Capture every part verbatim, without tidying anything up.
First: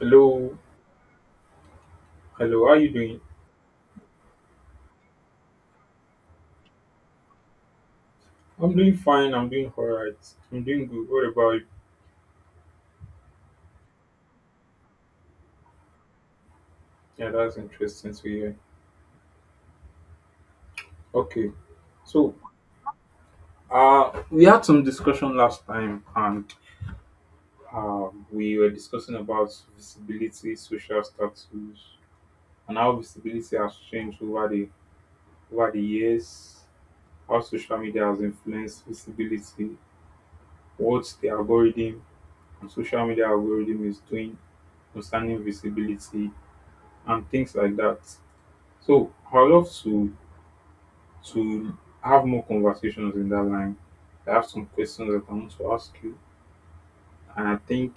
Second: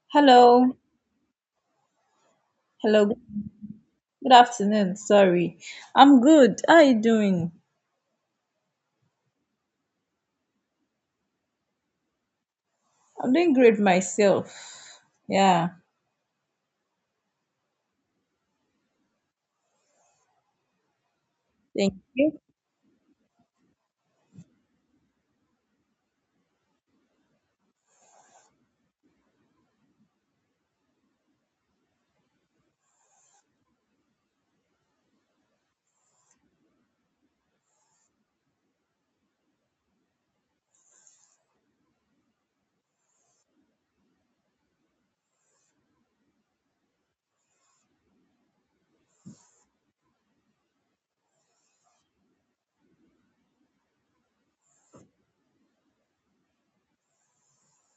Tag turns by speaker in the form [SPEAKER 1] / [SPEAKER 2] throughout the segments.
[SPEAKER 1] Hello,
[SPEAKER 2] Hello.
[SPEAKER 1] hello, how you
[SPEAKER 2] Hello.
[SPEAKER 1] doing?
[SPEAKER 2] Good afternoon. Sorry. I'm good. How are you doing?
[SPEAKER 1] I'm doing fine, I'm doing alright, I'm doing good. What about you?
[SPEAKER 2] I'm doing great myself. Yeah.
[SPEAKER 1] Yeah, that's interesting to hear. Okay,
[SPEAKER 2] Thank
[SPEAKER 1] so
[SPEAKER 2] you.
[SPEAKER 1] uh, we had some discussion last time and uh, we were discussing about visibility, social status, and how visibility has changed over the over the years, how social media has influenced visibility, what the algorithm and social media algorithm is doing concerning visibility and things like that. So I would love to to have more conversations in that line. I have some questions that I want to ask you, and I think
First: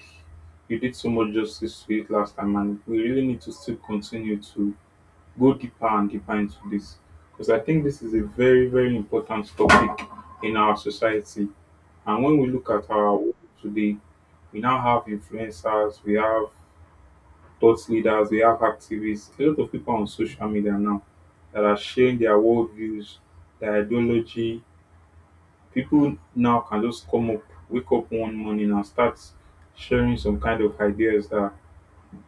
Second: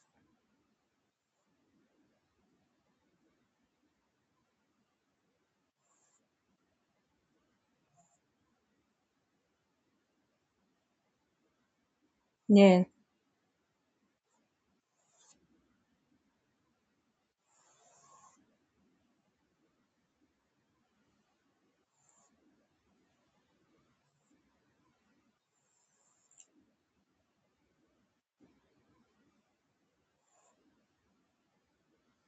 [SPEAKER 1] you did so much justice to it last time, and we really need to still continue to go deeper and deeper into this because I think this is a very very important topic in our society. And when we look
[SPEAKER 2] Yeah.
[SPEAKER 1] at our world today, we now have influencers, we have thought leaders, we have activists, a lot of people on social media now that are sharing their worldviews, their ideology. People now can just come up, wake up one morning and start sharing some kind of ideas that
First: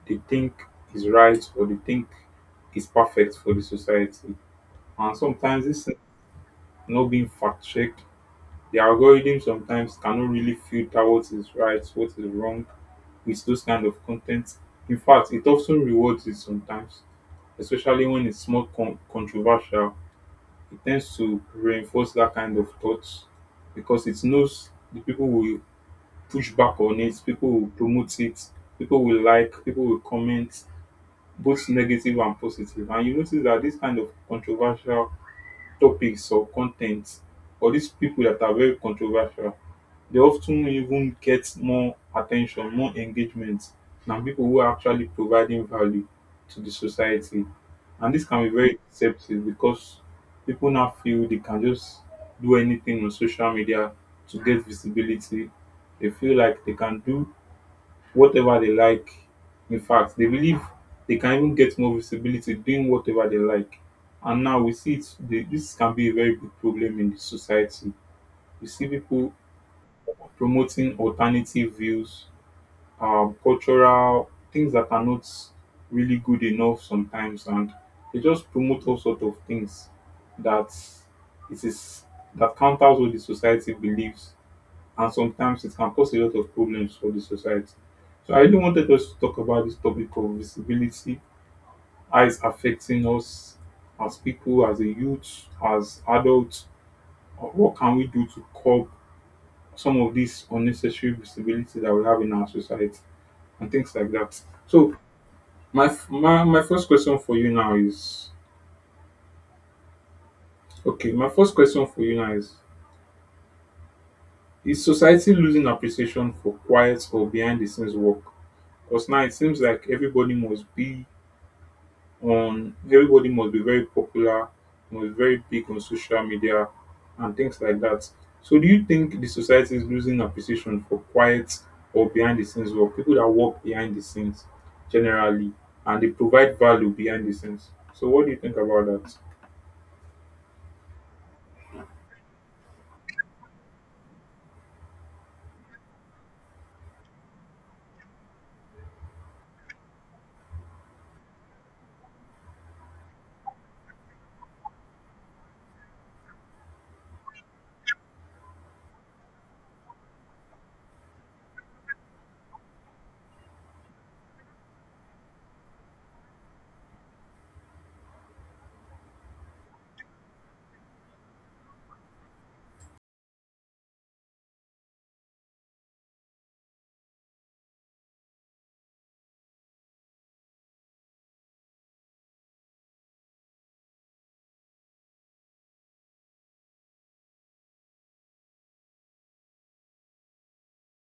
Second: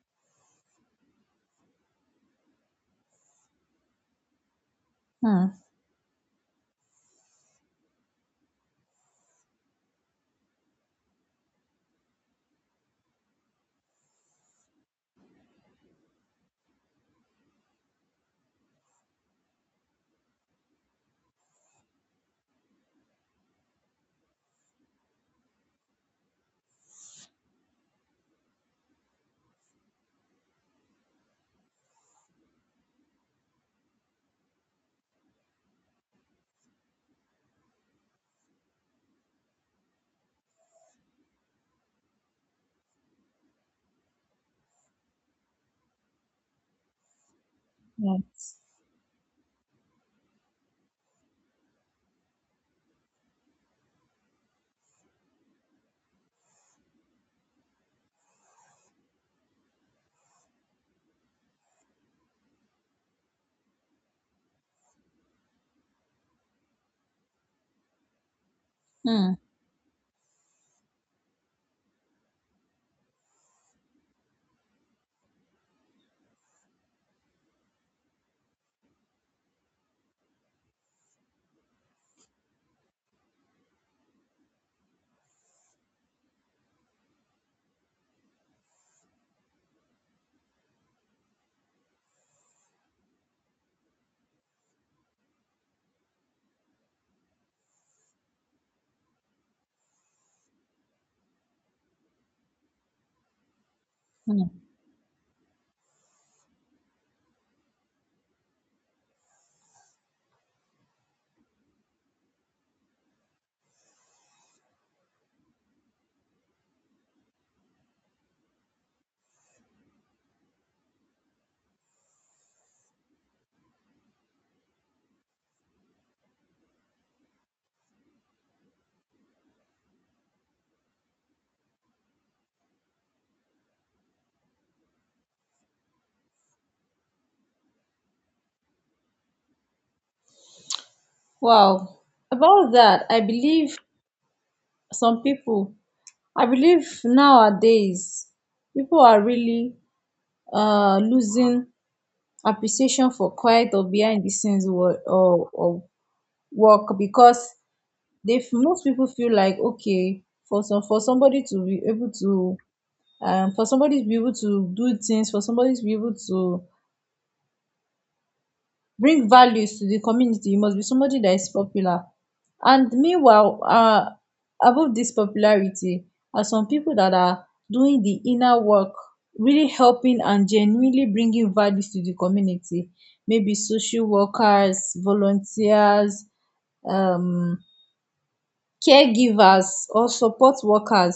[SPEAKER 1] they think is right or they think is perfect for the society. And
[SPEAKER 2] Hmm.
[SPEAKER 1] sometimes it's not being fact checked. The algorithm sometimes cannot really filter what is right, what is wrong with those kind of content. In fact, it often rewards it sometimes, especially when it's more con- controversial. It tends to reinforce that kind of thoughts because it knows the people will push back on it, people will promote it, people will like, people will comment, both negative and positive. And you notice that this kind of controversial topics or con or these people that are very controversial they often even get more attention, more engagement than people who are actually providing value to the society, and this can be
[SPEAKER 2] Yes.
[SPEAKER 1] very deceptive because people now feel they can just do anything on social media to get visibility. They feel like they can do whatever they like. In fact, they believe they can even get more visibility doing whatever they like. And now we see it, the, this can be a very big problem in the society. We see
[SPEAKER 2] Hmm.
[SPEAKER 1] people promoting alternative views, um, cultural things that are not really good enough sometimes, and they just promote all sorts of things that it is that counters what the society believes and sometimes it can cause a lot of problems for the society. So I really wanted us to talk about this topic of visibility, how it's affecting us as people, as a youth, as adults. Uh, What can we do to curb some of this unnecessary visibility that we have in our society and things like that?
[SPEAKER 2] Hmm.
[SPEAKER 1] So my f- my, my first question for you now is okay, my first question for you now is is society losing appreciation for quiet or behind the scenes work? Because now it seems like everybody must be on everybody must be very popular, must be very big on social media and things like that. So do you think the society is losing appreciation for quiet or behind the scenes work? People that work behind the scenes generally and they provide value behind the scenes. So what do you think about that?
[SPEAKER 2] Wow. About that, I believe some people, I believe nowadays, people are really uh, losing appreciation for quiet or behind the scenes work, or, or work because they f- most people feel like okay, for some for somebody to be able to um for somebody to be able to do things, for somebody to be able to bring values to the community, you must be somebody that is popular. And meanwhile uh above this popularity are some people that are doing the inner work, really helping and genuinely bringing values to the community, maybe social workers, volunteers, um caregivers or support workers.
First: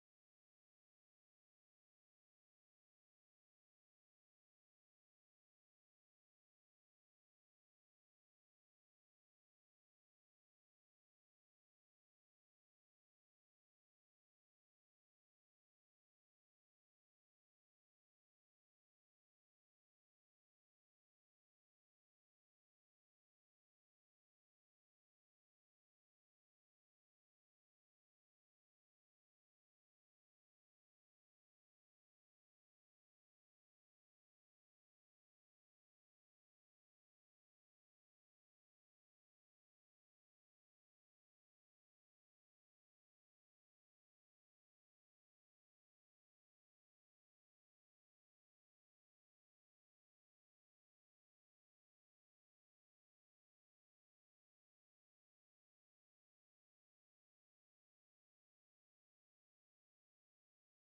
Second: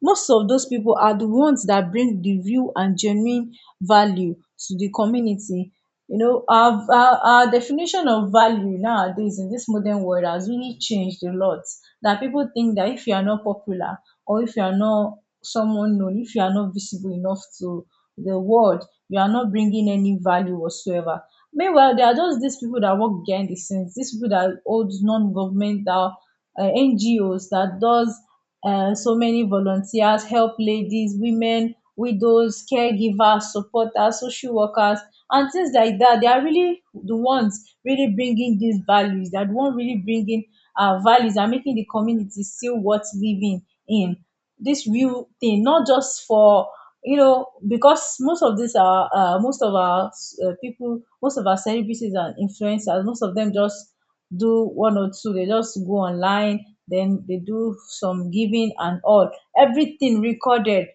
[SPEAKER 2] Most of those people are the ones that bring the real and genuine value to the community. You know, our, our, our definition of value nowadays in this modern world has really changed a lot, that people think that if you are not popular, or if you are not someone known, if you are not visible enough to the world, you are not bringing any value whatsoever. Meanwhile, there are just these people that work behind the scenes, these people that hold non-governmental, uh, N G Os that does uh, so many volunteers, help ladies, women, widows, caregivers, supporters, social workers, and things like that. They are really the ones really bringing these values. They are the one really bringing uh, values and making the community still worth living in. This real thing, not just for, you know, because most of these are uh, most of our uh, people, most of our celebrities and influencers, most of them just do one or two. They just go online, then they do some giving and all, everything recorded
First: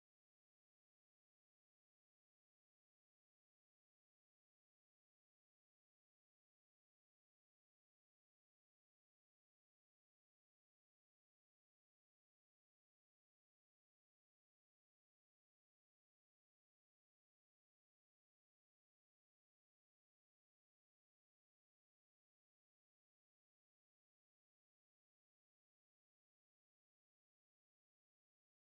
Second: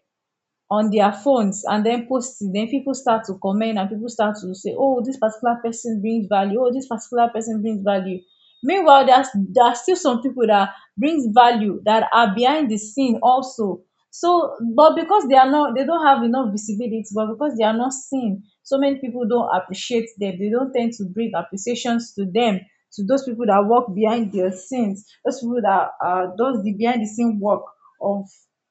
[SPEAKER 2] on their phones, and then post it, then people start to comment and people start to say, oh, this particular person brings value, oh, this particular person brings value. Meanwhile, there's there are still some people that brings value that are behind the scene also. So, but because they are not, they don't have enough visibility, but because they are not seen, so many people don't appreciate them. They don't tend to bring appreciations to them, to those people that work behind their scenes, those people that are does the behind the scene work of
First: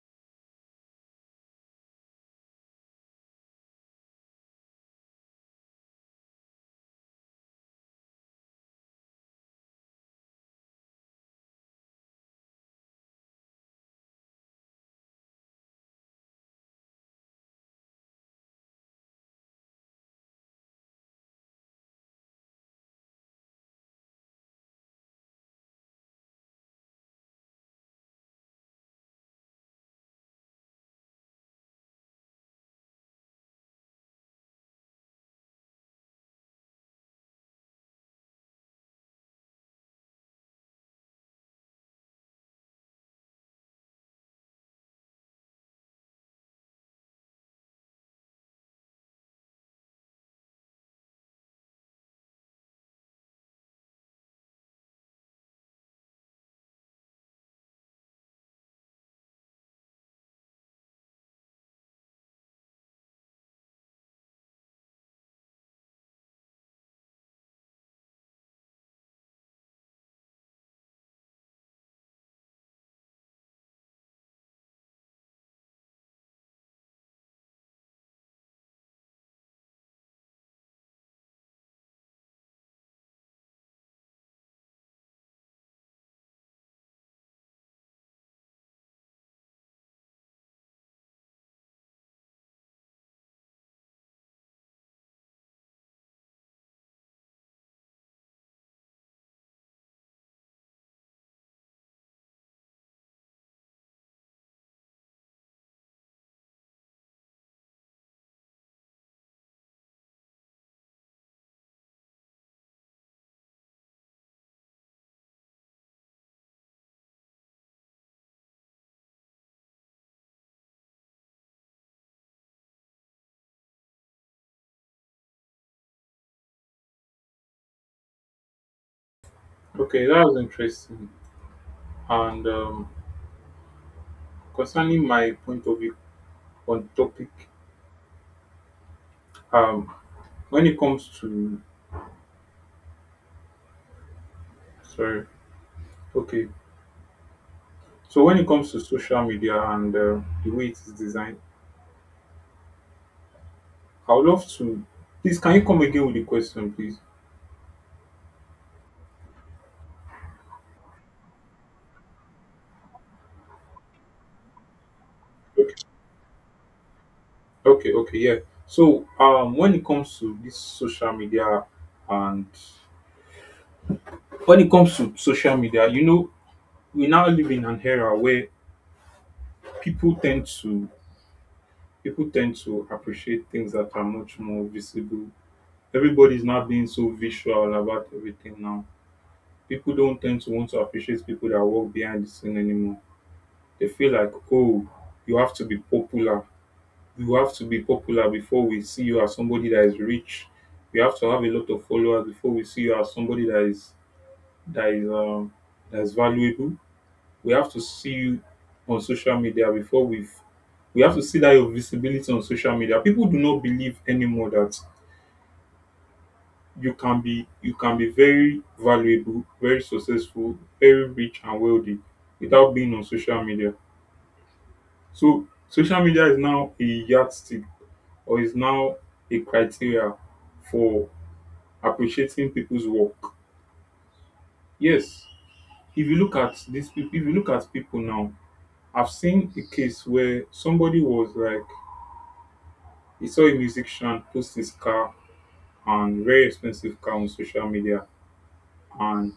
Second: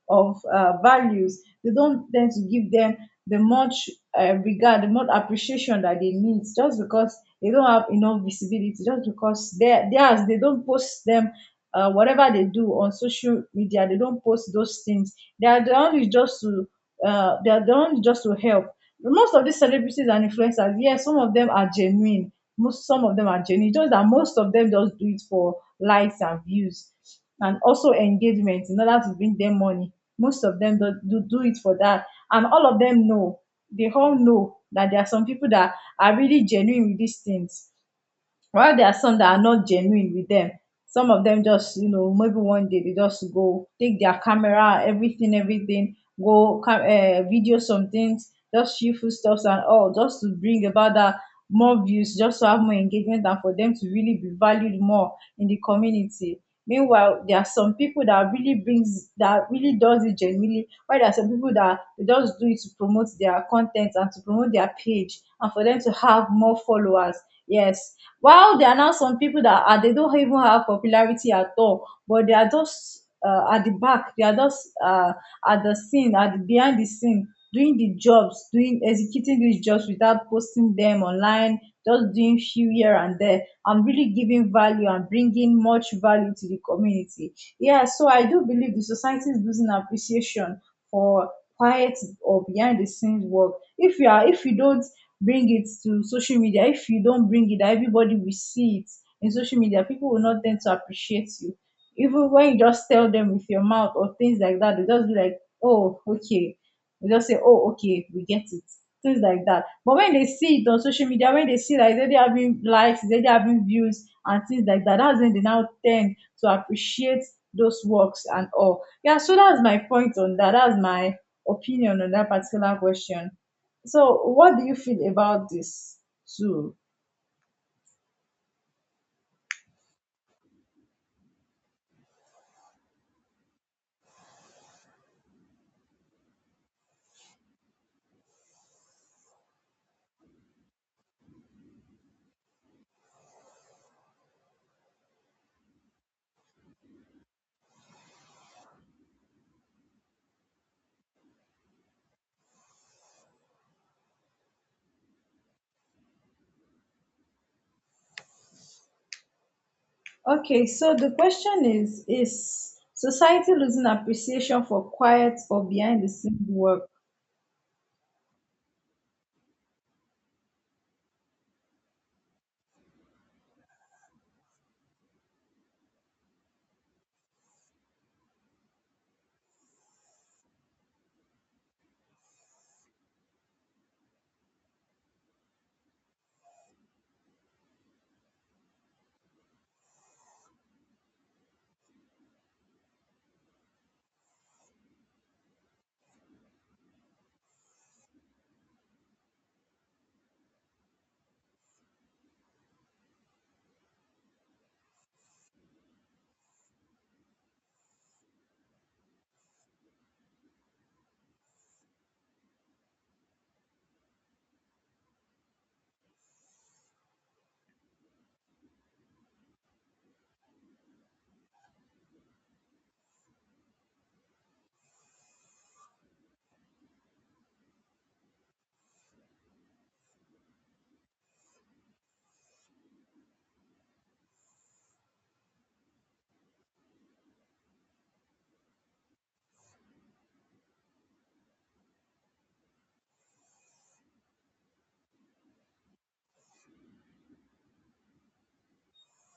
[SPEAKER 2] of uh, values. They don't tend to give them the much uh, regard, the much appreciation that they need, just because they don't have enough visibility, just because they theirs, they don't post them. Uh, whatever they do on social media, they don't post those things. They are the only just to, uh, they are the only just to help. Most of these celebrities and influencers, yes, some of them are genuine. Most Some of them are genuine. Just that most of them just do it for likes and views and also engagement in order to bring them money. Most of them do, do do it for that, and all of them know, they all know that there are some people that are really genuine with these things, while there are some that are not genuine with them. Some of them just, you know, maybe one day they just go take their camera, everything, everything, go cam- uh, video some things, just few food stuffs and all, just to bring about that more views, just to have more engagement, and for them to really be valued more in the community. Meanwhile, there are some people that really brings, that really does it genuinely, while there are some people that they just do it to promote their content and to promote their page and for them to have more followers. Yes. While there are now some people that are, they don't even have popularity at all, but they are just uh, at the back, they are just uh, at the scene, at the behind the scene, doing the jobs, doing executing these jobs without posting them online, just doing few here and there. I'm really giving value and bringing much value to the community. Yeah, so I do believe the society is losing appreciation for quiet or behind the scenes work. If you are, if you don't bring it to social media, if you don't bring it, everybody will see it in social media, people will not tend to appreciate you. Even when you just tell them with your mouth or things like that, they just be like, oh, okay, they just say, oh, okay, we get it, things like that. But when they see it on social media, when they see like they having likes, they having views and things like that, that's when they now tend to appreciate those works and all. Yeah, so that's my point on that, that's my opinion on that particular question. So, what do you feel about this too?
[SPEAKER 1] Okay, that was interesting. And um, concerning my point of view on topic. Um, when it comes to Sorry, okay, so when it comes to social media and uh, the way it is designed, I would love to. Please, can you come again with the question, please?
[SPEAKER 2] Okay, so the question is Is society losing appreciation for quiet or
[SPEAKER 1] Okay,
[SPEAKER 2] behind the scenes work?
[SPEAKER 1] okay, okay, yeah. So, um, when it comes to this social media and when it comes to social media, you know, we now live in an era where people tend to people tend to appreciate things that are much more visible. Everybody's not being so visual about everything now. People don't tend to want to appreciate people that work behind the scene anymore. They feel like, oh, you have to be popular you have to be popular before we see you as somebody that is rich. You have to have a lot of followers before we see you as somebody that is that is um that is valuable. We have to see you on social media before we have we have to see that your visibility on social media. People do not believe anymore that you can be you can be very valuable, very successful, very rich and wealthy without being on social media. So social media is now a yardstick or is now a criteria for appreciating people's work. Yes, if you look at these people, if you look at people now, I've seen a case where somebody was like, he saw a musician post his car and very expensive car on social media, and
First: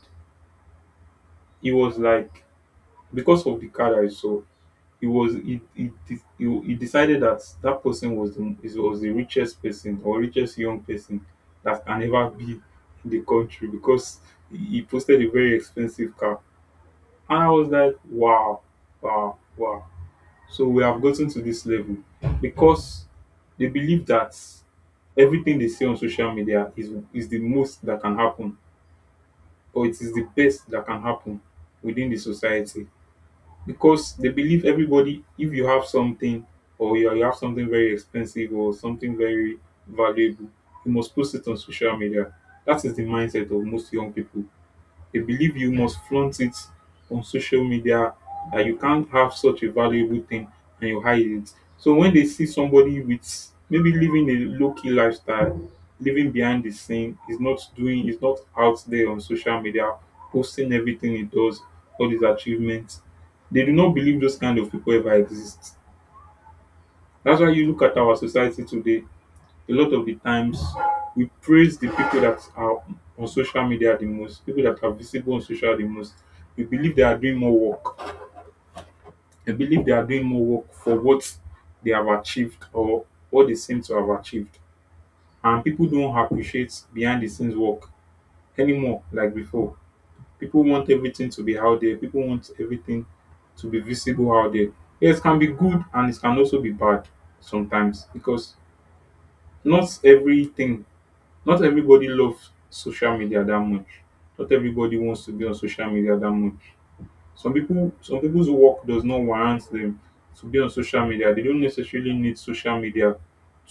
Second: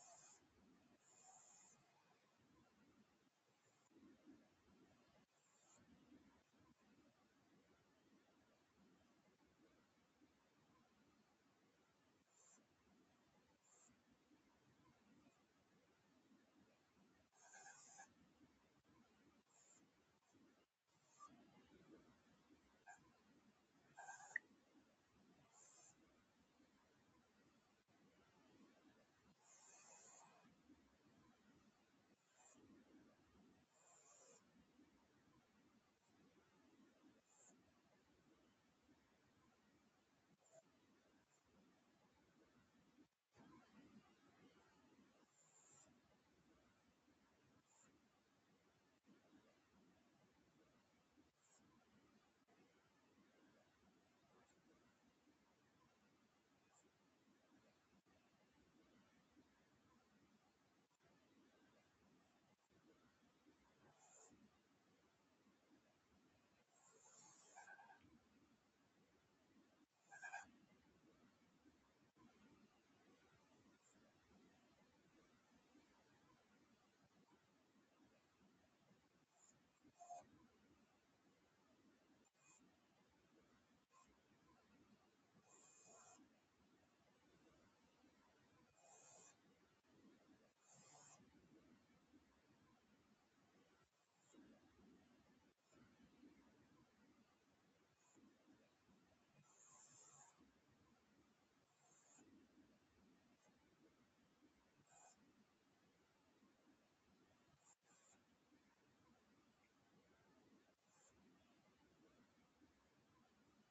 [SPEAKER 1] he was like, because of the car that I saw, he was he he de- he he decided that that person was the is- was the richest person or richest young person that can ever be in the country because he he posted a very expensive car and I was like wow wow wow. So we have gotten to this level because they believe that everything they see on social media is is the most that can happen or it is the best that can happen within the society because they believe everybody if you have something or you you have something very expensive or something very valuable you must post it on social media. That is the mindset of most young people. They believe you must flaunt it on social media, that you can't have such a valuable thing and you hide it. So when they see somebody with maybe living a low key lifestyle, living behind the scene, is not doing, is not out there on social media, posting everything he does, all his achievements, they do not believe those kind of people ever exist. That's why you look at our society today a lot of the times we praise the people that are on social media the most, people that are visible on social the most. We believe they are doing more work. We believe they are doing more work for what they have achieved or what they seem to have achieved. And people don't appreciate behind the scenes work anymore like before. People want everything to be out there. People want everything to be visible out there. Yes, it can be good and it can also be bad sometimes because not everything not everybody loves social media that much. Not everybody wants to be on social media that much. Some people, some people's work does not warrant them to be on social media. They don't necessarily need social media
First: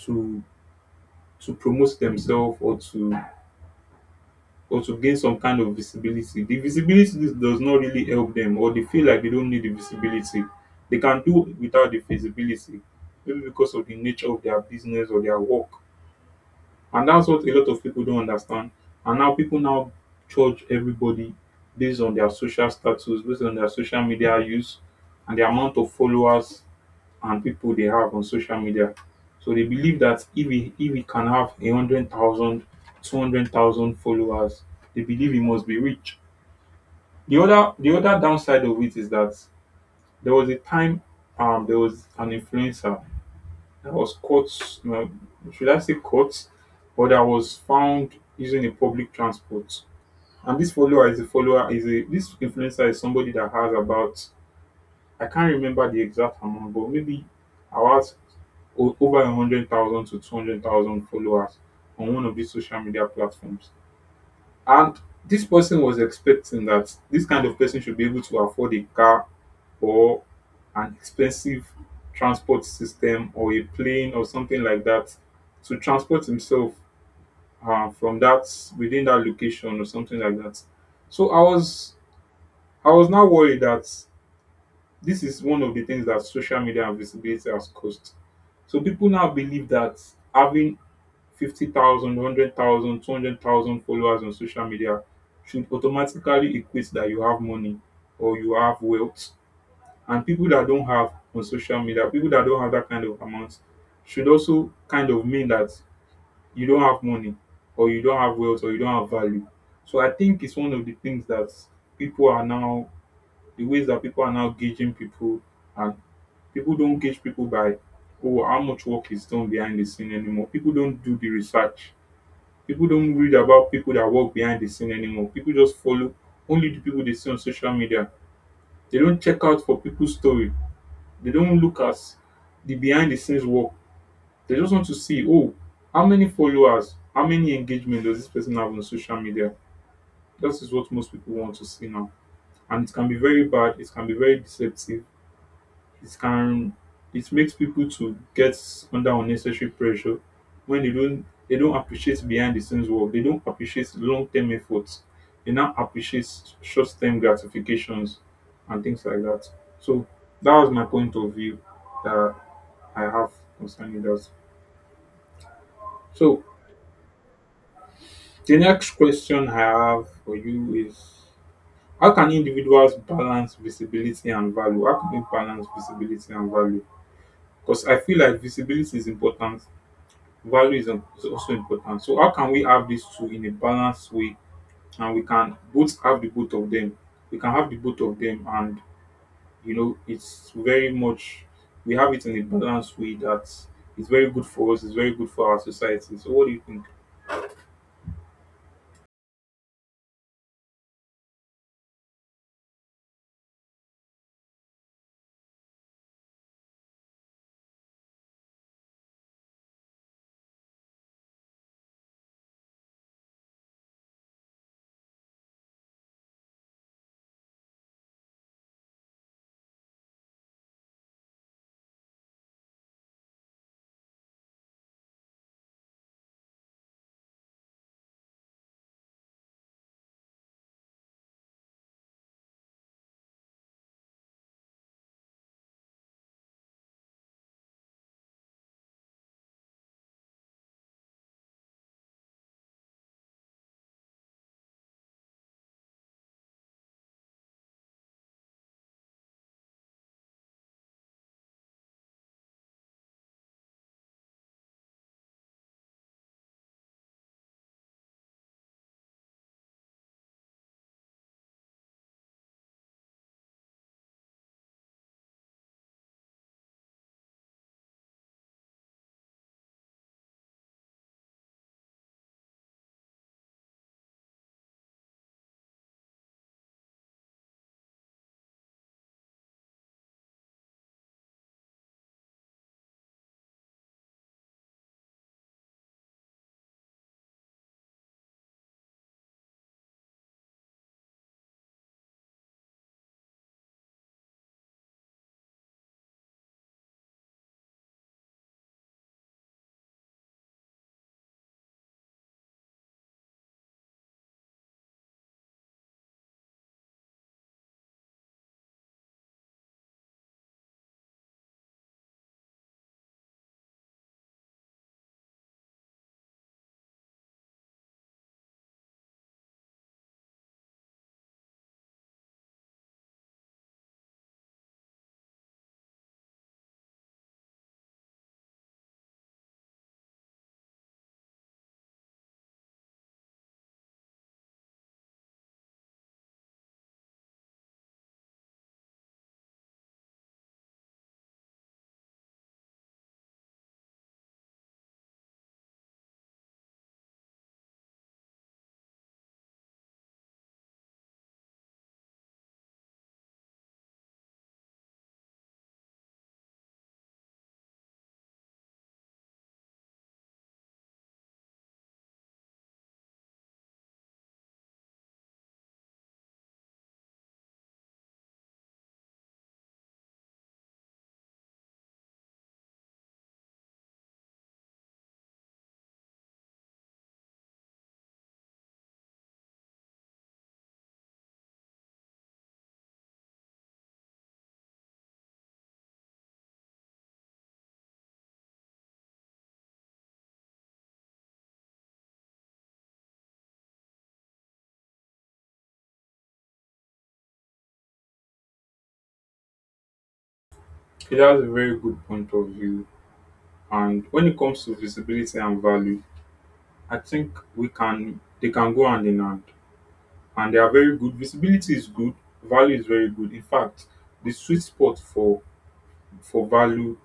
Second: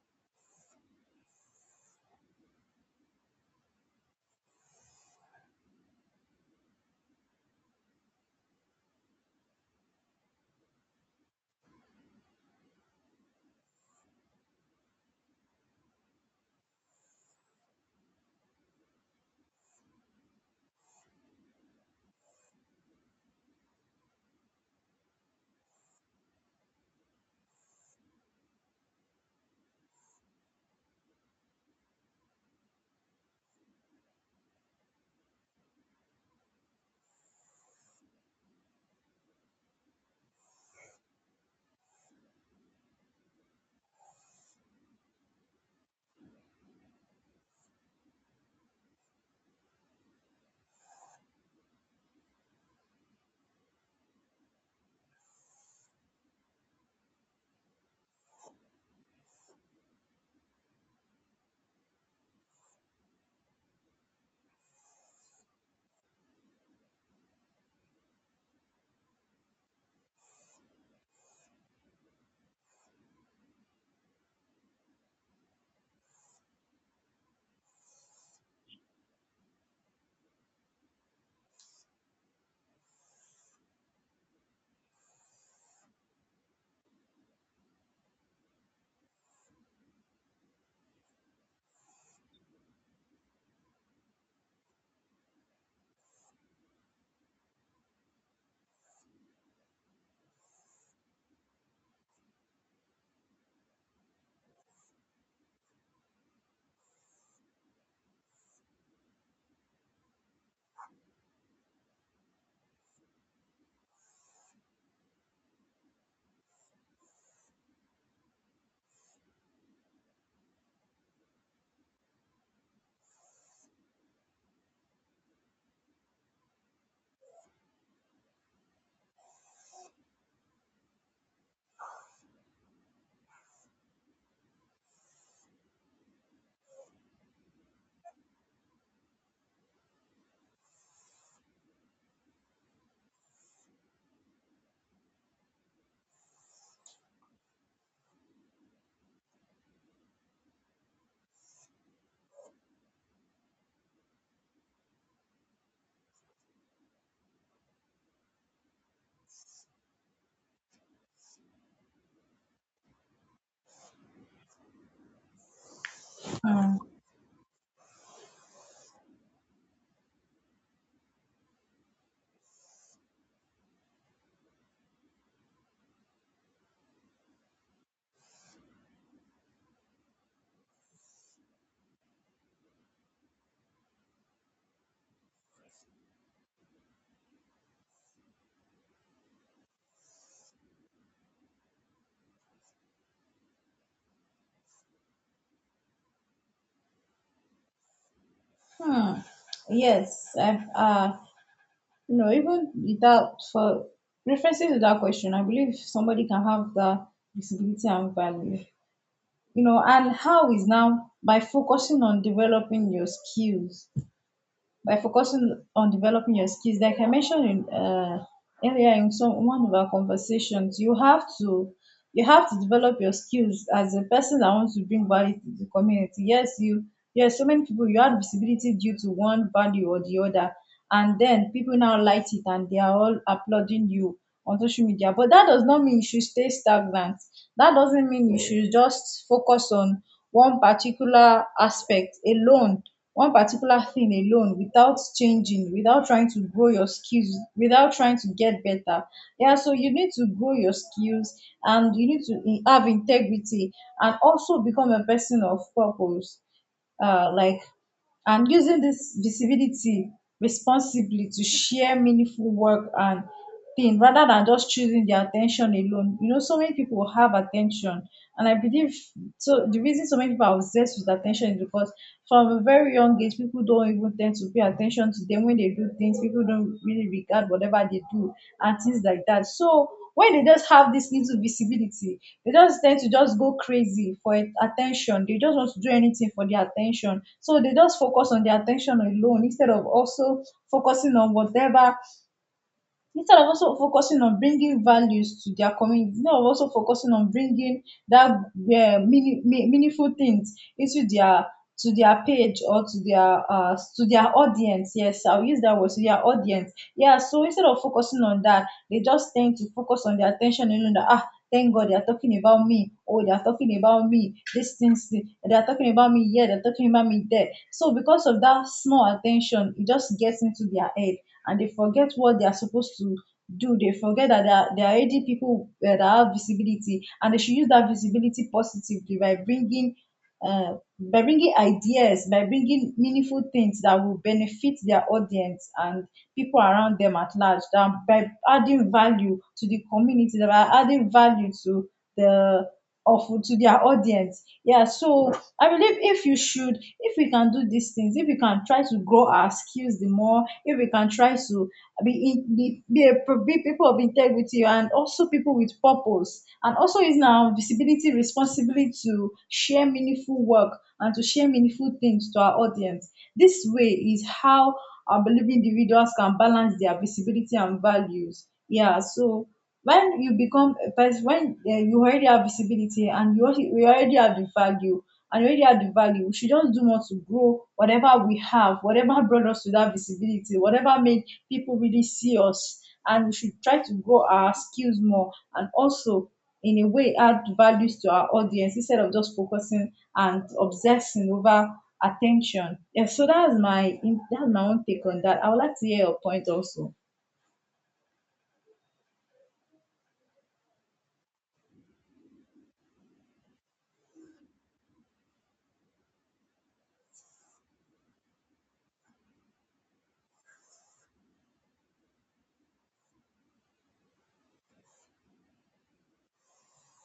[SPEAKER 1] to to promote themselves or to or to gain some kind of visibility. The visibility does not really help them, or they feel like they don't need the visibility. They can do without the visibility, maybe because of the nature of their business or their work. And that's what a lot of people don't understand. And now people now judge everybody based on their social status, based on their social media use, and the amount of followers and people they have on social media. So they believe that if he, if he can have a hundred thousand, two hundred thousand followers, they believe he must be rich. The other the other downside of it is that there was a time, um, there was an influencer that was caught. No, should I say caught? But that was found using a public transport. And this follower is a follower is a this influencer is somebody that has about, I can't remember the exact amount, but maybe about o- over a hundred thousand to two hundred thousand followers on one of these social media platforms. And this person was expecting that this kind of person should be able to afford a car or an expensive transport system or a plane or something like that to transport himself, uh, from that within that location or something like that. So I was I was now worried that this is one of the things that social media and visibility has caused. So people now believe that having fifty thousand, followers on social media should automatically equate that you have money or you have wealth and people that don't have on social media, people that don't have that kind of amount, should also kind of mean that you don't have money or you don't have wealth or you don't have value. So I think it's one of the things that people are now, the ways that people are now gauging people, and people don't gauge people by, oh, how much work is done behind the scene anymore. People don't do the research. People don't read about people that work behind the scene anymore. People just follow only the people they see on social media. They don't check out for people's story they don't look at the behind the scenes work. They just want to see, oh, how many followers, how many engagement does this person have on social media? That is what most people want to see now. And it can be very bad, it can be very deceptive, it can it makes people to get under unnecessary pressure when they don't they don't appreciate behind the scenes work, they don't appreciate long term efforts, they now appreciate short term gratifications and things like that. So that was my point of view That I have concerning that. So
[SPEAKER 2] Hmm.
[SPEAKER 1] the next question I have for you is, how can individuals balance visibility and value? How can we balance visibility and value? Because I feel like visibility is important, value is im- is also important. So how can we have these two in a balanced way and we can both have the both of them? We can have the both of them and you know it's very much we have it in a balanced way that it's very good for us, it's very good for our society. So what do you think?
[SPEAKER 2] Hmm. Yes, I've, uh, you know, even without for references to that question, I believe somebody can have the visibility and value, you know, and how is now by focusing on developing your skills. By focusing on developing your skills, like I mentioned in, uh, earlier in some one of our conversations, you have to, you have to develop your skills as a person that wants to bring value to the community. Yes, you yes, so many people you had visibility due to one value or the other, and then people now like it and they are all applauding you on social media. But that does not mean you should stay stagnant. That doesn't mean you should just focus on one particular aspect alone, one particular thing alone, without changing, without trying to grow your skills, without trying to get better. Yeah, so you need to grow your skills, and you need to in- have integrity and also become a person of purpose, uh, like, and using this visibility responsibly to share meaningful work and thing, rather than just choosing their attention alone. You know, so many people have attention, and I believe so. The reason so many people are obsessed with attention is because from a very young age, people don't even tend to pay attention to them when they do things. People don't really regard whatever they do and things like that. So when they just have this little visibility, they just tend to just go crazy for it- attention. They just want to do anything for their attention. So they just focus on their attention alone, instead of also focusing on whatever, instead of also focusing on bringing values to their community, instead of also focusing on bringing that uh, meaning, me- meaningful things into their, to their page, or to their uh to their audience. Yes, I'll use that word, to their audience. Yeah, so instead of focusing on that, they just tend to focus on their attention, you know, that, ah, thank god they are talking about me, oh, they are talking about me, these things, they are talking about me here, they're talking about me there. So because of that small attention, it just gets into their head and they forget what they are supposed to do. They forget that there are, there are already people uh, that have visibility, and they should use that visibility positively by bringing uh, by bringing ideas, by bringing meaningful things that will benefit their audience and people around them at large, that by adding value to the community, that by adding value to the of to their audience. Yeah, so I believe if you should, if we can do these things, if we can try to grow our skills the more, if we can try to be in, be, be, a, pro- be people of integrity and also people with purpose, and also is now visibility responsibility to share meaningful work and to share meaningful things to our audience, this way is how I believe individuals can balance their visibility and values. Yeah, so when you become a person when, eh, you already have visibility and you, al- you already have the value and already have the value. We should just do more to grow whatever we have, whatever brought us to that visibility, whatever made people really see us. And we should try to grow our skills more and also, in a way, add values to our audience instead of just focusing and obsessing over attention. Yeah, so that's my, that's my own take on that. I would like to hear your point also.
[SPEAKER 1] Okay, that's a very good point of view. And when it comes to visibility and value, I think we can they can go hand in hand. And they are very good. Visibility is good, value is very good. In fact, the sweet spot for for value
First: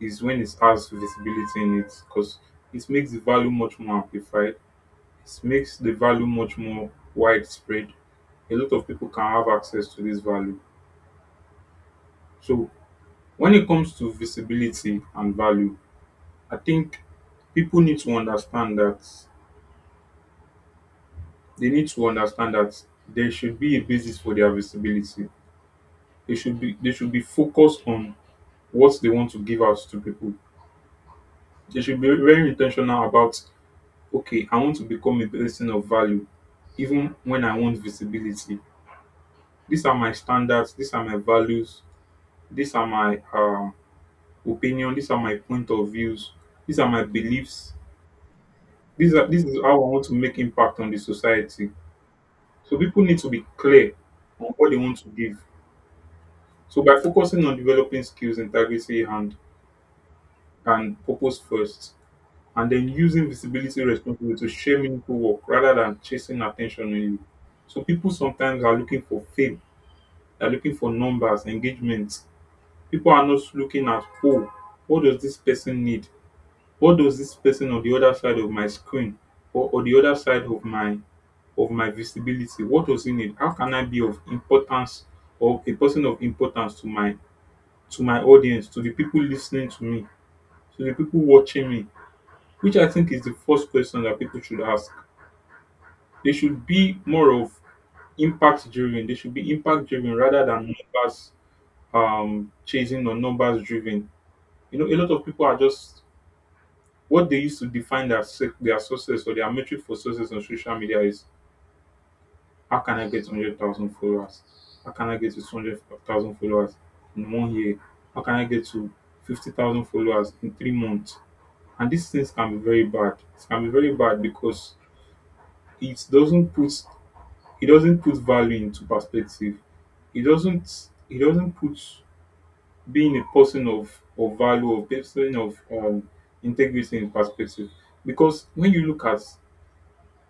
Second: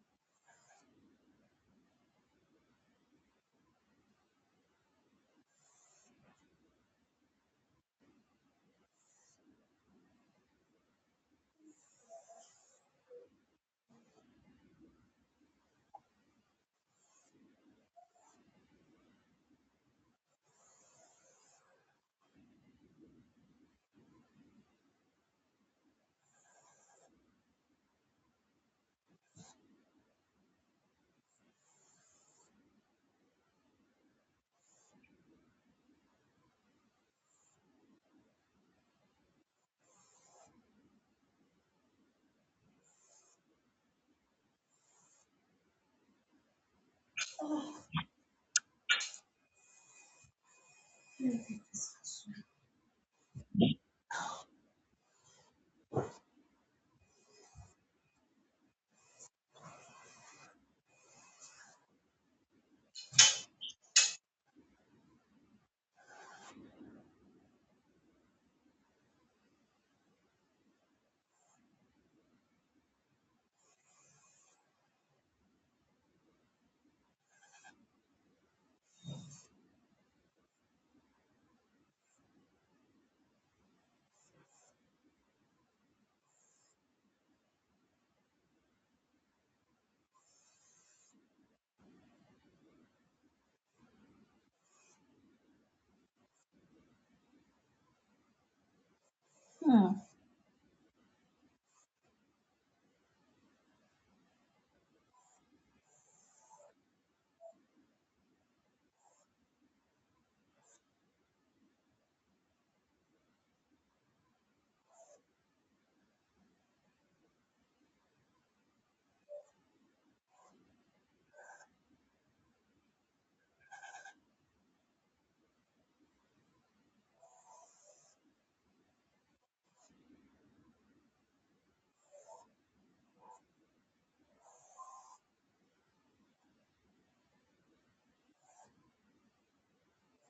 [SPEAKER 1] is when it has visibility in it because it makes the value much more amplified. It makes the value much more widespread. A lot of people can have access to this value. So when it comes to visibility and value, I think people need to understand that they need to understand that there should be a basis for their visibility. They should be they should be focused on what they want to give out to people. They should be very intentional about, okay, I want to become a person of value, even when I want visibility. These are my standards. These are my values. These are my um, opinion. These are my point of views. These are my beliefs. These are this is how I want to make impact on the society. So people need to be clear on what they want to give. So by focusing on developing skills, integrity, and and purpose first, and then using visibility responsibility to share meaningful work rather than chasing attention only. So people sometimes are looking for fame, they're looking for numbers, engagement. People are not looking at, oh, what does this person need? What does this person on the other side of my screen or, or the other side of my of my visibility? What was in it? How can I be of importance or a person of importance to my to my audience, to the people listening to me, to the people watching me? Which I think is the first question that people should ask. They should be more of impact driven. They should be
[SPEAKER 2] Hmm.
[SPEAKER 1] impact driven rather than numbers um chasing or numbers driven. You know, a lot of people are just what they used to define their suc- their success or their metric for success on social media is, how can I get a hundred thousand followers? How can I get to two hundred thousand followers in one year? How can I get to fifty thousand followers in three months? And these things can be very bad. It can be very bad because it doesn't put it doesn't put value into perspective. It doesn't it doesn't put being a person of, of value or person of um, integrity in perspective. Because when you look at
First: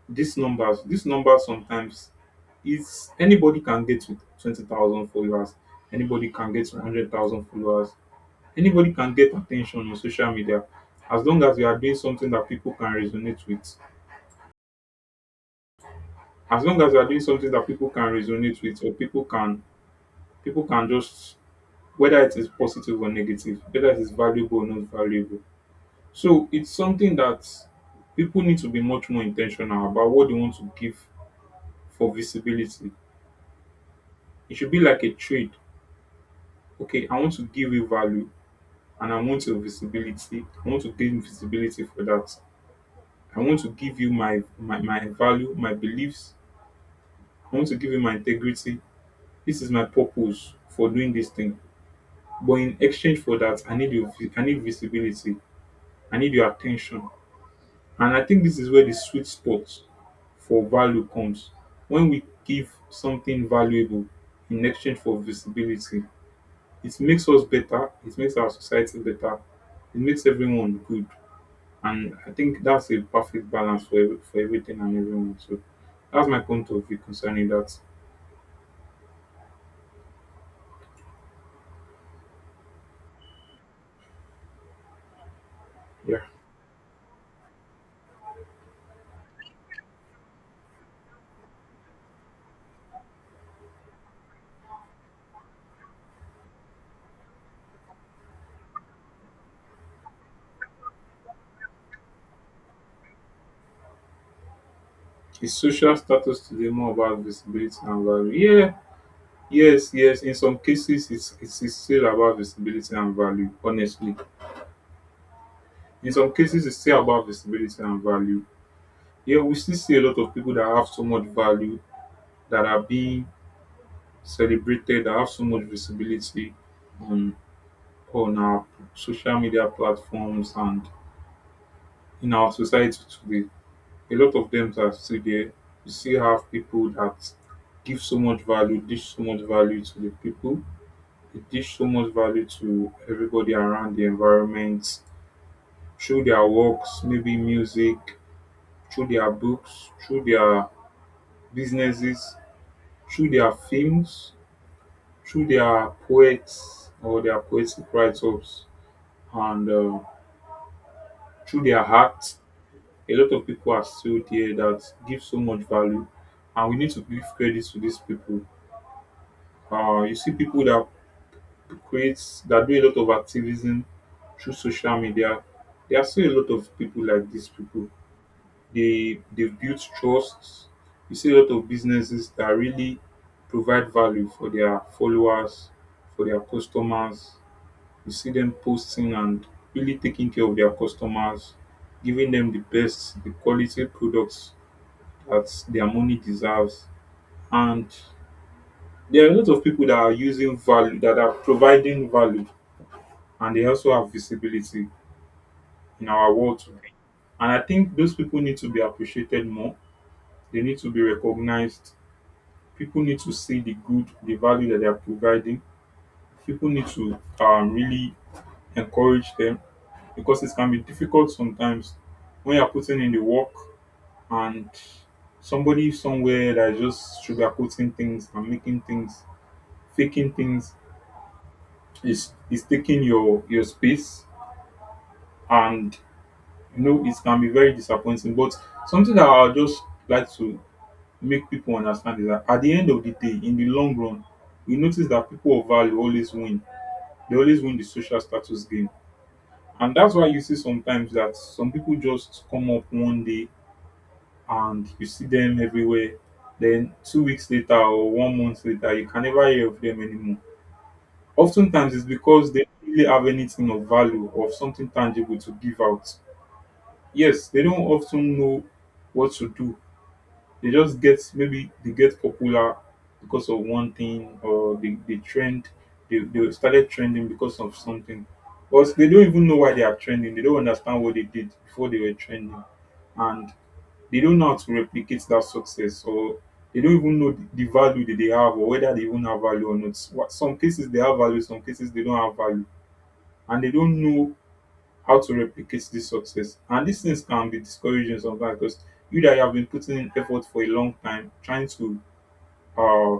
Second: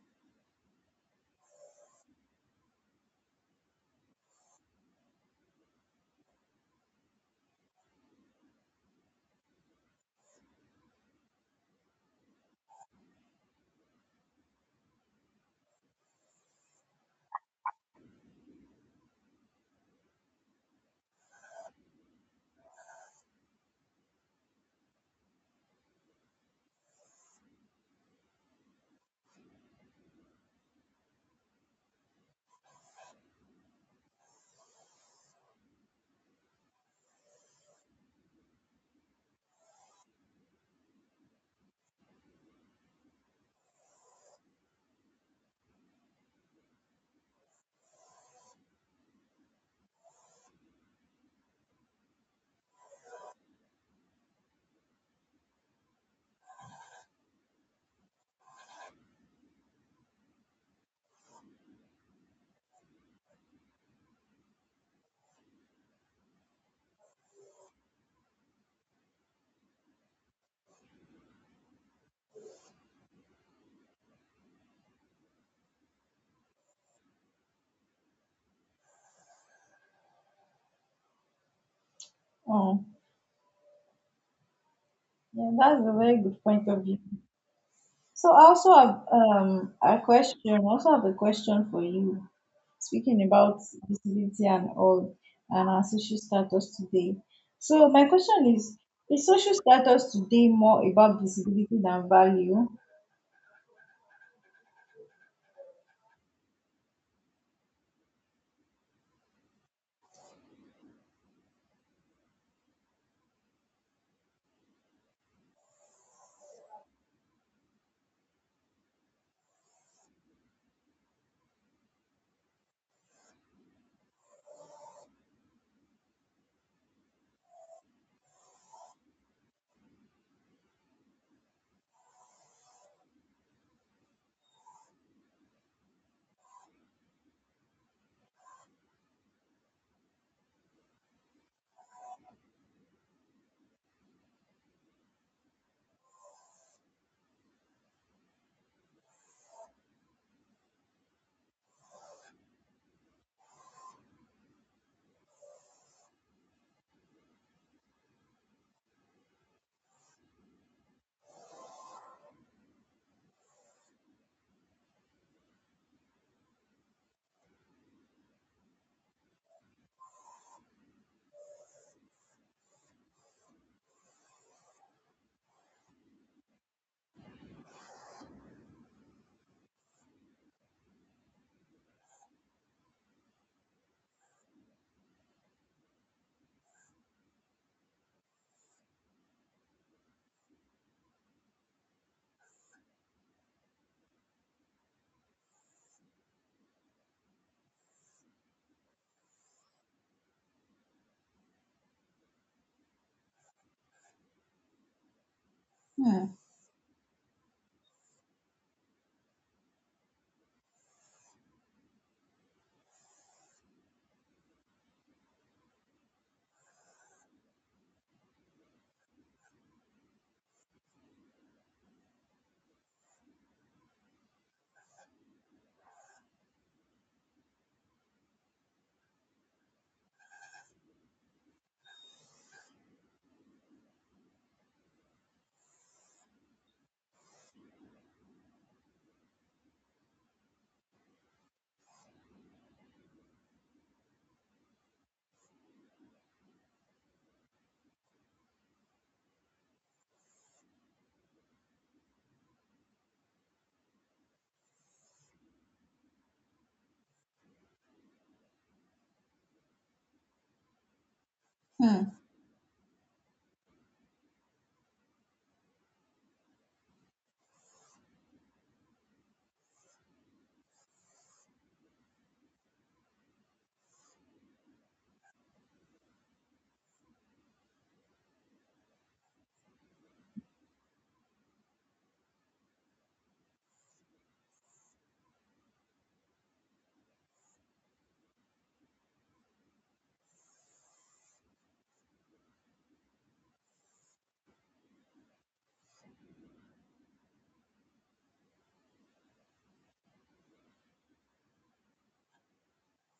[SPEAKER 1] these numbers, these numbers sometimes is, anybody can get with twenty thousand followers, anybody can get one hundred thousand followers, anybody can get attention on social media as long as you are doing something that people can resonate with. As long as you are doing something that people can resonate with or people can people can just, whether it is positive or negative, whether it is valuable or not valuable. So it's something that people need to be much more intentional about what they want to give for visibility. It should be like a trade, okay, I want to give you value and I want your visibility. I want to gain visibility for that. I want to give you my, my, my value, my beliefs. I want to give you my integrity. This is my purpose for doing this thing. But in exchange for that, I need your vi- I need visibility. I need your attention. And I think this is where the sweet spot for value comes. When we give something valuable in exchange for visibility, it makes us better, it makes our society better, it makes everyone good. And I think that's a perfect balance for every- for everything and everyone. So that's my point of view concerning that.
[SPEAKER 2] Oh, yeah, that's a very
[SPEAKER 1] Yeah.
[SPEAKER 2] good point of view. So I also have um a question. I also have a question for you. Speaking about disability and all and our social status today. So my question is: is social status today more about disability than value?
[SPEAKER 1] Is social status today more about visibility and value? Yeah, yes, yes. In some cases it's it's it's still about visibility and value, honestly. In some cases it's still about visibility and value. Yeah, we still see a lot of people that have so much value that are being celebrated, that have so much visibility on on our social media platforms and in our society today, a lot of them are still there. You still have people that give so much value, dish so much value to the people, they dish so much value to everybody around the environment, through their works, maybe music, through their books, through their businesses, through their films, through their poets or their poetic write-ups, and uh, through their heart. A lot of people are still there that give so much value, and we need to give credit to these people. Uh, you see people that create, that do a lot of activism through social media. There are still a lot of people like these people. They they've built trusts. You see a lot of businesses that really provide value for their followers, for their customers. You see them posting and really taking care of their customers, giving them the best, the quality products that their money deserves. And there are a lot of people that are using value, that are providing value and they also have visibility in our
[SPEAKER 2] Hmm.
[SPEAKER 1] world today. And I think those people need to be appreciated more. They need to be recognized. People need to see the good, the value that they are providing. People need to um, really encourage them because it can be difficult sometimes when you're putting in the work and somebody somewhere that is just sugarcoating things and making things, faking things is is taking your your space and, you know, it can be very disappointing. But something that I'll just like to make people understand is that at the end of the day, in the long run, we notice that people of value always win. They always win the social status game. And that's why you see sometimes that some people just come up one day and you see them everywhere. Then two weeks later or one month later, you can never hear of them anymore. Oftentimes
[SPEAKER 2] Hmm.
[SPEAKER 1] it's because they don't really have anything of value or something tangible to give out. Yes, they don't often know what to do. They just get, maybe they get popular because of one thing or they, they trend, they, they started trending because of something. But they don't even know why they are trending. They don't understand what they did before they were trending. And they don't know how to replicate that success or they don't even know the the value that they have or whether they even have value or not. What- Some cases they have value, some cases they don't have value. And they don't know how to replicate this success. And these things can be discouraging sometimes because you that you have been putting in effort for a long time trying to uh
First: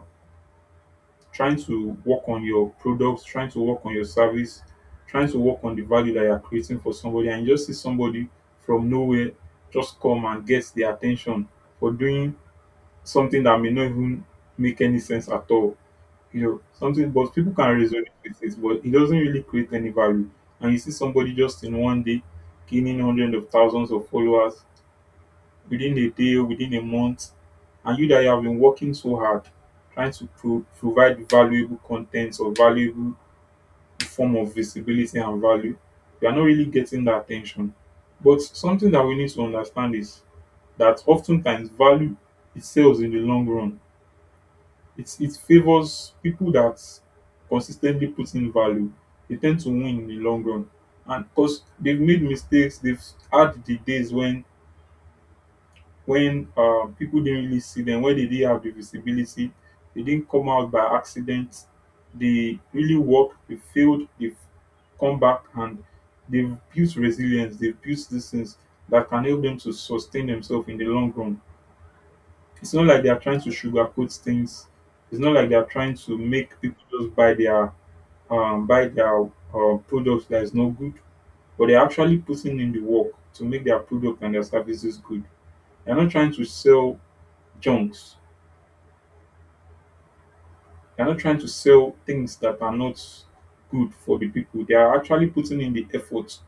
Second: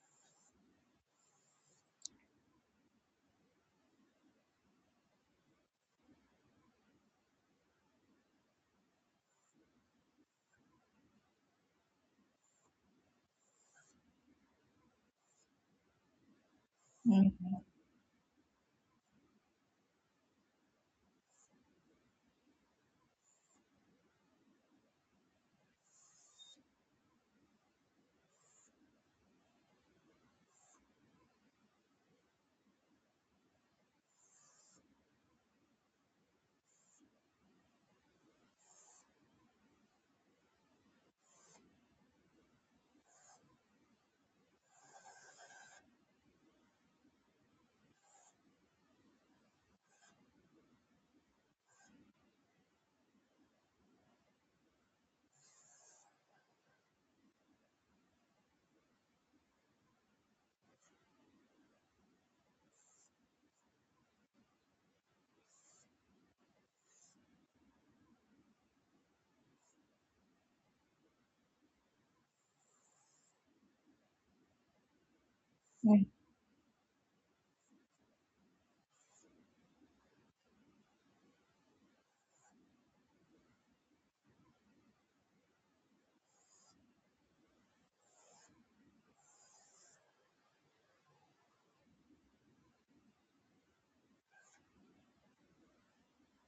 [SPEAKER 1] trying to work on your products, trying to work on your service, trying to work on the value that you're creating for somebody and you just see somebody from nowhere just come and gets their attention for doing something that may not even make any sense at all, you know, something, but
[SPEAKER 2] Hmm.
[SPEAKER 1] people can resonate with it, but it doesn't really create any value. And you see somebody just in one day gaining hundreds of thousands of followers within a day, within a month, and you that you have been working so hard trying to pro- provide valuable content or valuable form of visibility and value, you are not really getting that attention. But something that we need to understand is that oftentimes value, it sells in the long run, it's it favors people that consistently put in value. They tend to win in the long run, and because they've made mistakes, they've had the days when when uh, people didn't really see them, when they didn't have the visibility, they didn't come out by accident. They really worked. They failed. They've come back and they've built resilience. They've built these things that can help them to sustain themselves in the long run. It's not like they are trying to sugarcoat things. It's not like they are trying
[SPEAKER 2] Hmm.
[SPEAKER 1] to make people just buy their um, buy their uh, products that is not good, but they're actually putting in the work to make their product and their services good. They're not trying to sell junks. They're not trying to sell things that are not good for the people. They are actually putting in the effort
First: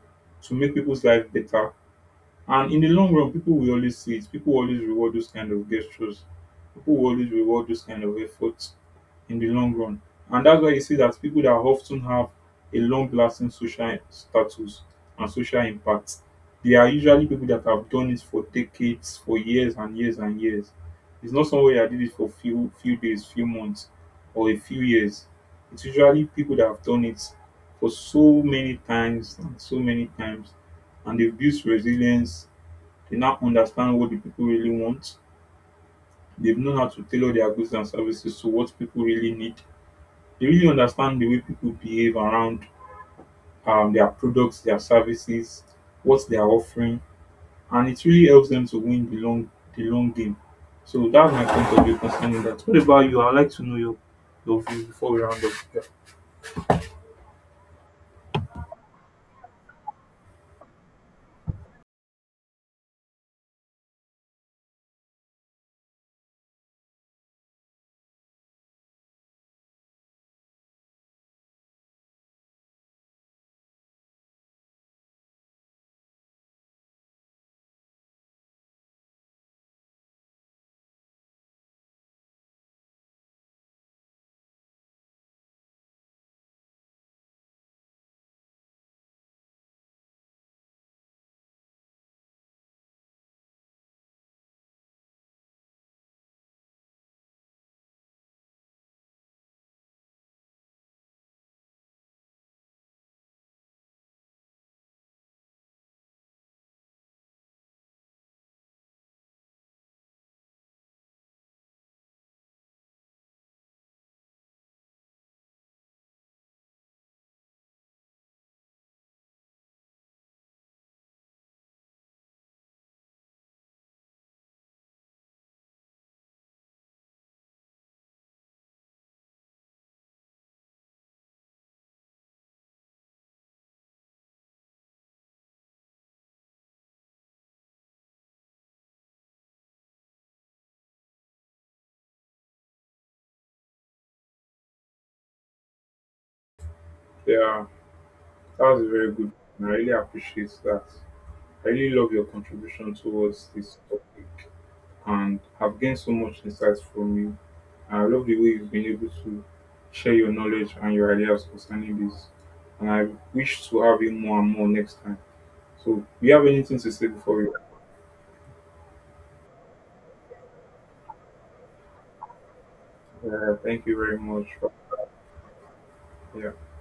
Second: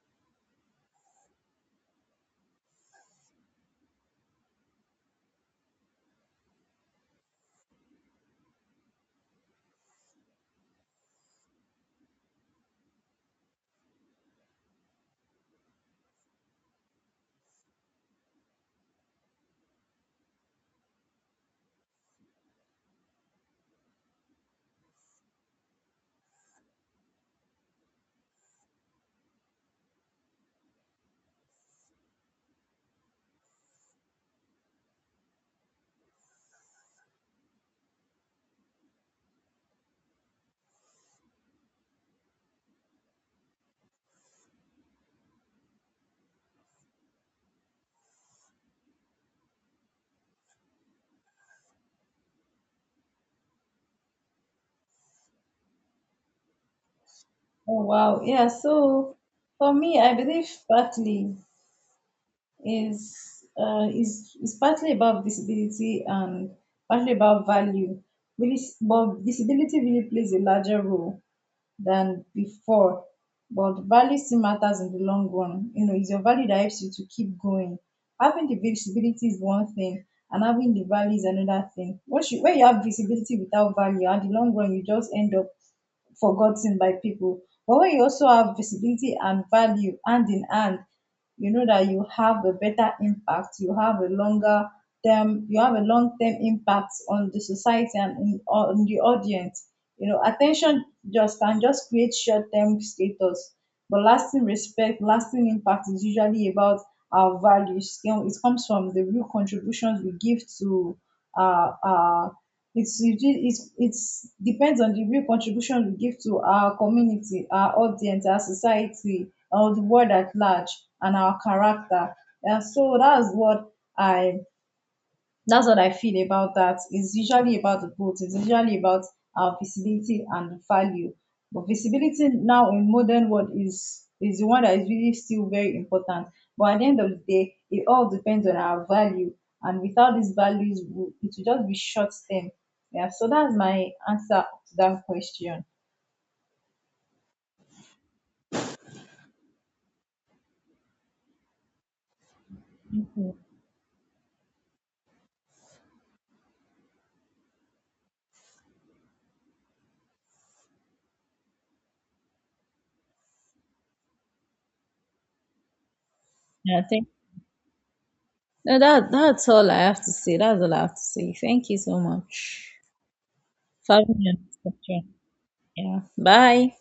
[SPEAKER 1] to make people's life better. And in the long run, people will always see it. People will always reward those kind of gestures. People will always reward those kind of efforts in the long run. And that's why you see that people that often have a long lasting social status and social impact, they are usually people that have done it for decades, for years and years and years. It's not somebody that did it for few few days, few months, or a few years. It's usually people that have done it for so many times and so many times and they've built resilience, they now understand what the people really want. They've known how to tailor their goods and services to what people really need. They really understand the way people behave around um, their products, their services, what they are offering, and it really helps them to win the long the long game. So that's my point of view concerning that. What about you? I'd like to know your, your view before we round up. Yeah,
[SPEAKER 2] Oh, wow. Yeah. So for me, I believe partly is, uh, is is partly about disability and partly about value. Really, s- but disability really plays a larger role than before. But value still matters in the long run. You know, it's your value that helps you to keep going. Having the visibility is one thing, and having the value is another thing. Once you, when you have visibility without value, at the long run, you just end up forgotten by people. But when you also have visibility and value hand in hand, you know that you have a better impact, you have a longer term, you have a long term impact on the society and in, on the audience. You know, attention just can just create short term status, but lasting respect, lasting impact is usually about our values. You know, it comes from the real contributions we give to, uh, uh it's really, it's it's depends on the real contribution we give to our community, our audience, our society, or the world at large, and our character. And so that's what i that's what I feel about that. It's usually about the both. It's usually about our visibility and value. But visibility now in modern world is is the one that is really still very important. But at the end of the day, it all depends on our value. And without these values, we- it will just be short term. Yeah. So that's my answer to that question.
[SPEAKER 1] yeah that was very good. I really appreciate that. I really love your contribution
[SPEAKER 2] Mhm.
[SPEAKER 1] towards this topic and have gained so much insight from you. I love the way you've been able to share your knowledge and your ideas concerning this. And I wish to have you more and more next time. So, do you have anything
[SPEAKER 2] Yeah,
[SPEAKER 1] to
[SPEAKER 2] thank
[SPEAKER 1] say before we?
[SPEAKER 2] No, that that's all I have to say. That's all I have to say. Thank you so much
[SPEAKER 1] Uh, thank
[SPEAKER 2] for
[SPEAKER 1] you
[SPEAKER 2] having
[SPEAKER 1] very
[SPEAKER 2] me on
[SPEAKER 1] much.
[SPEAKER 2] this question. Yeah.
[SPEAKER 1] Yeah.
[SPEAKER 2] Bye.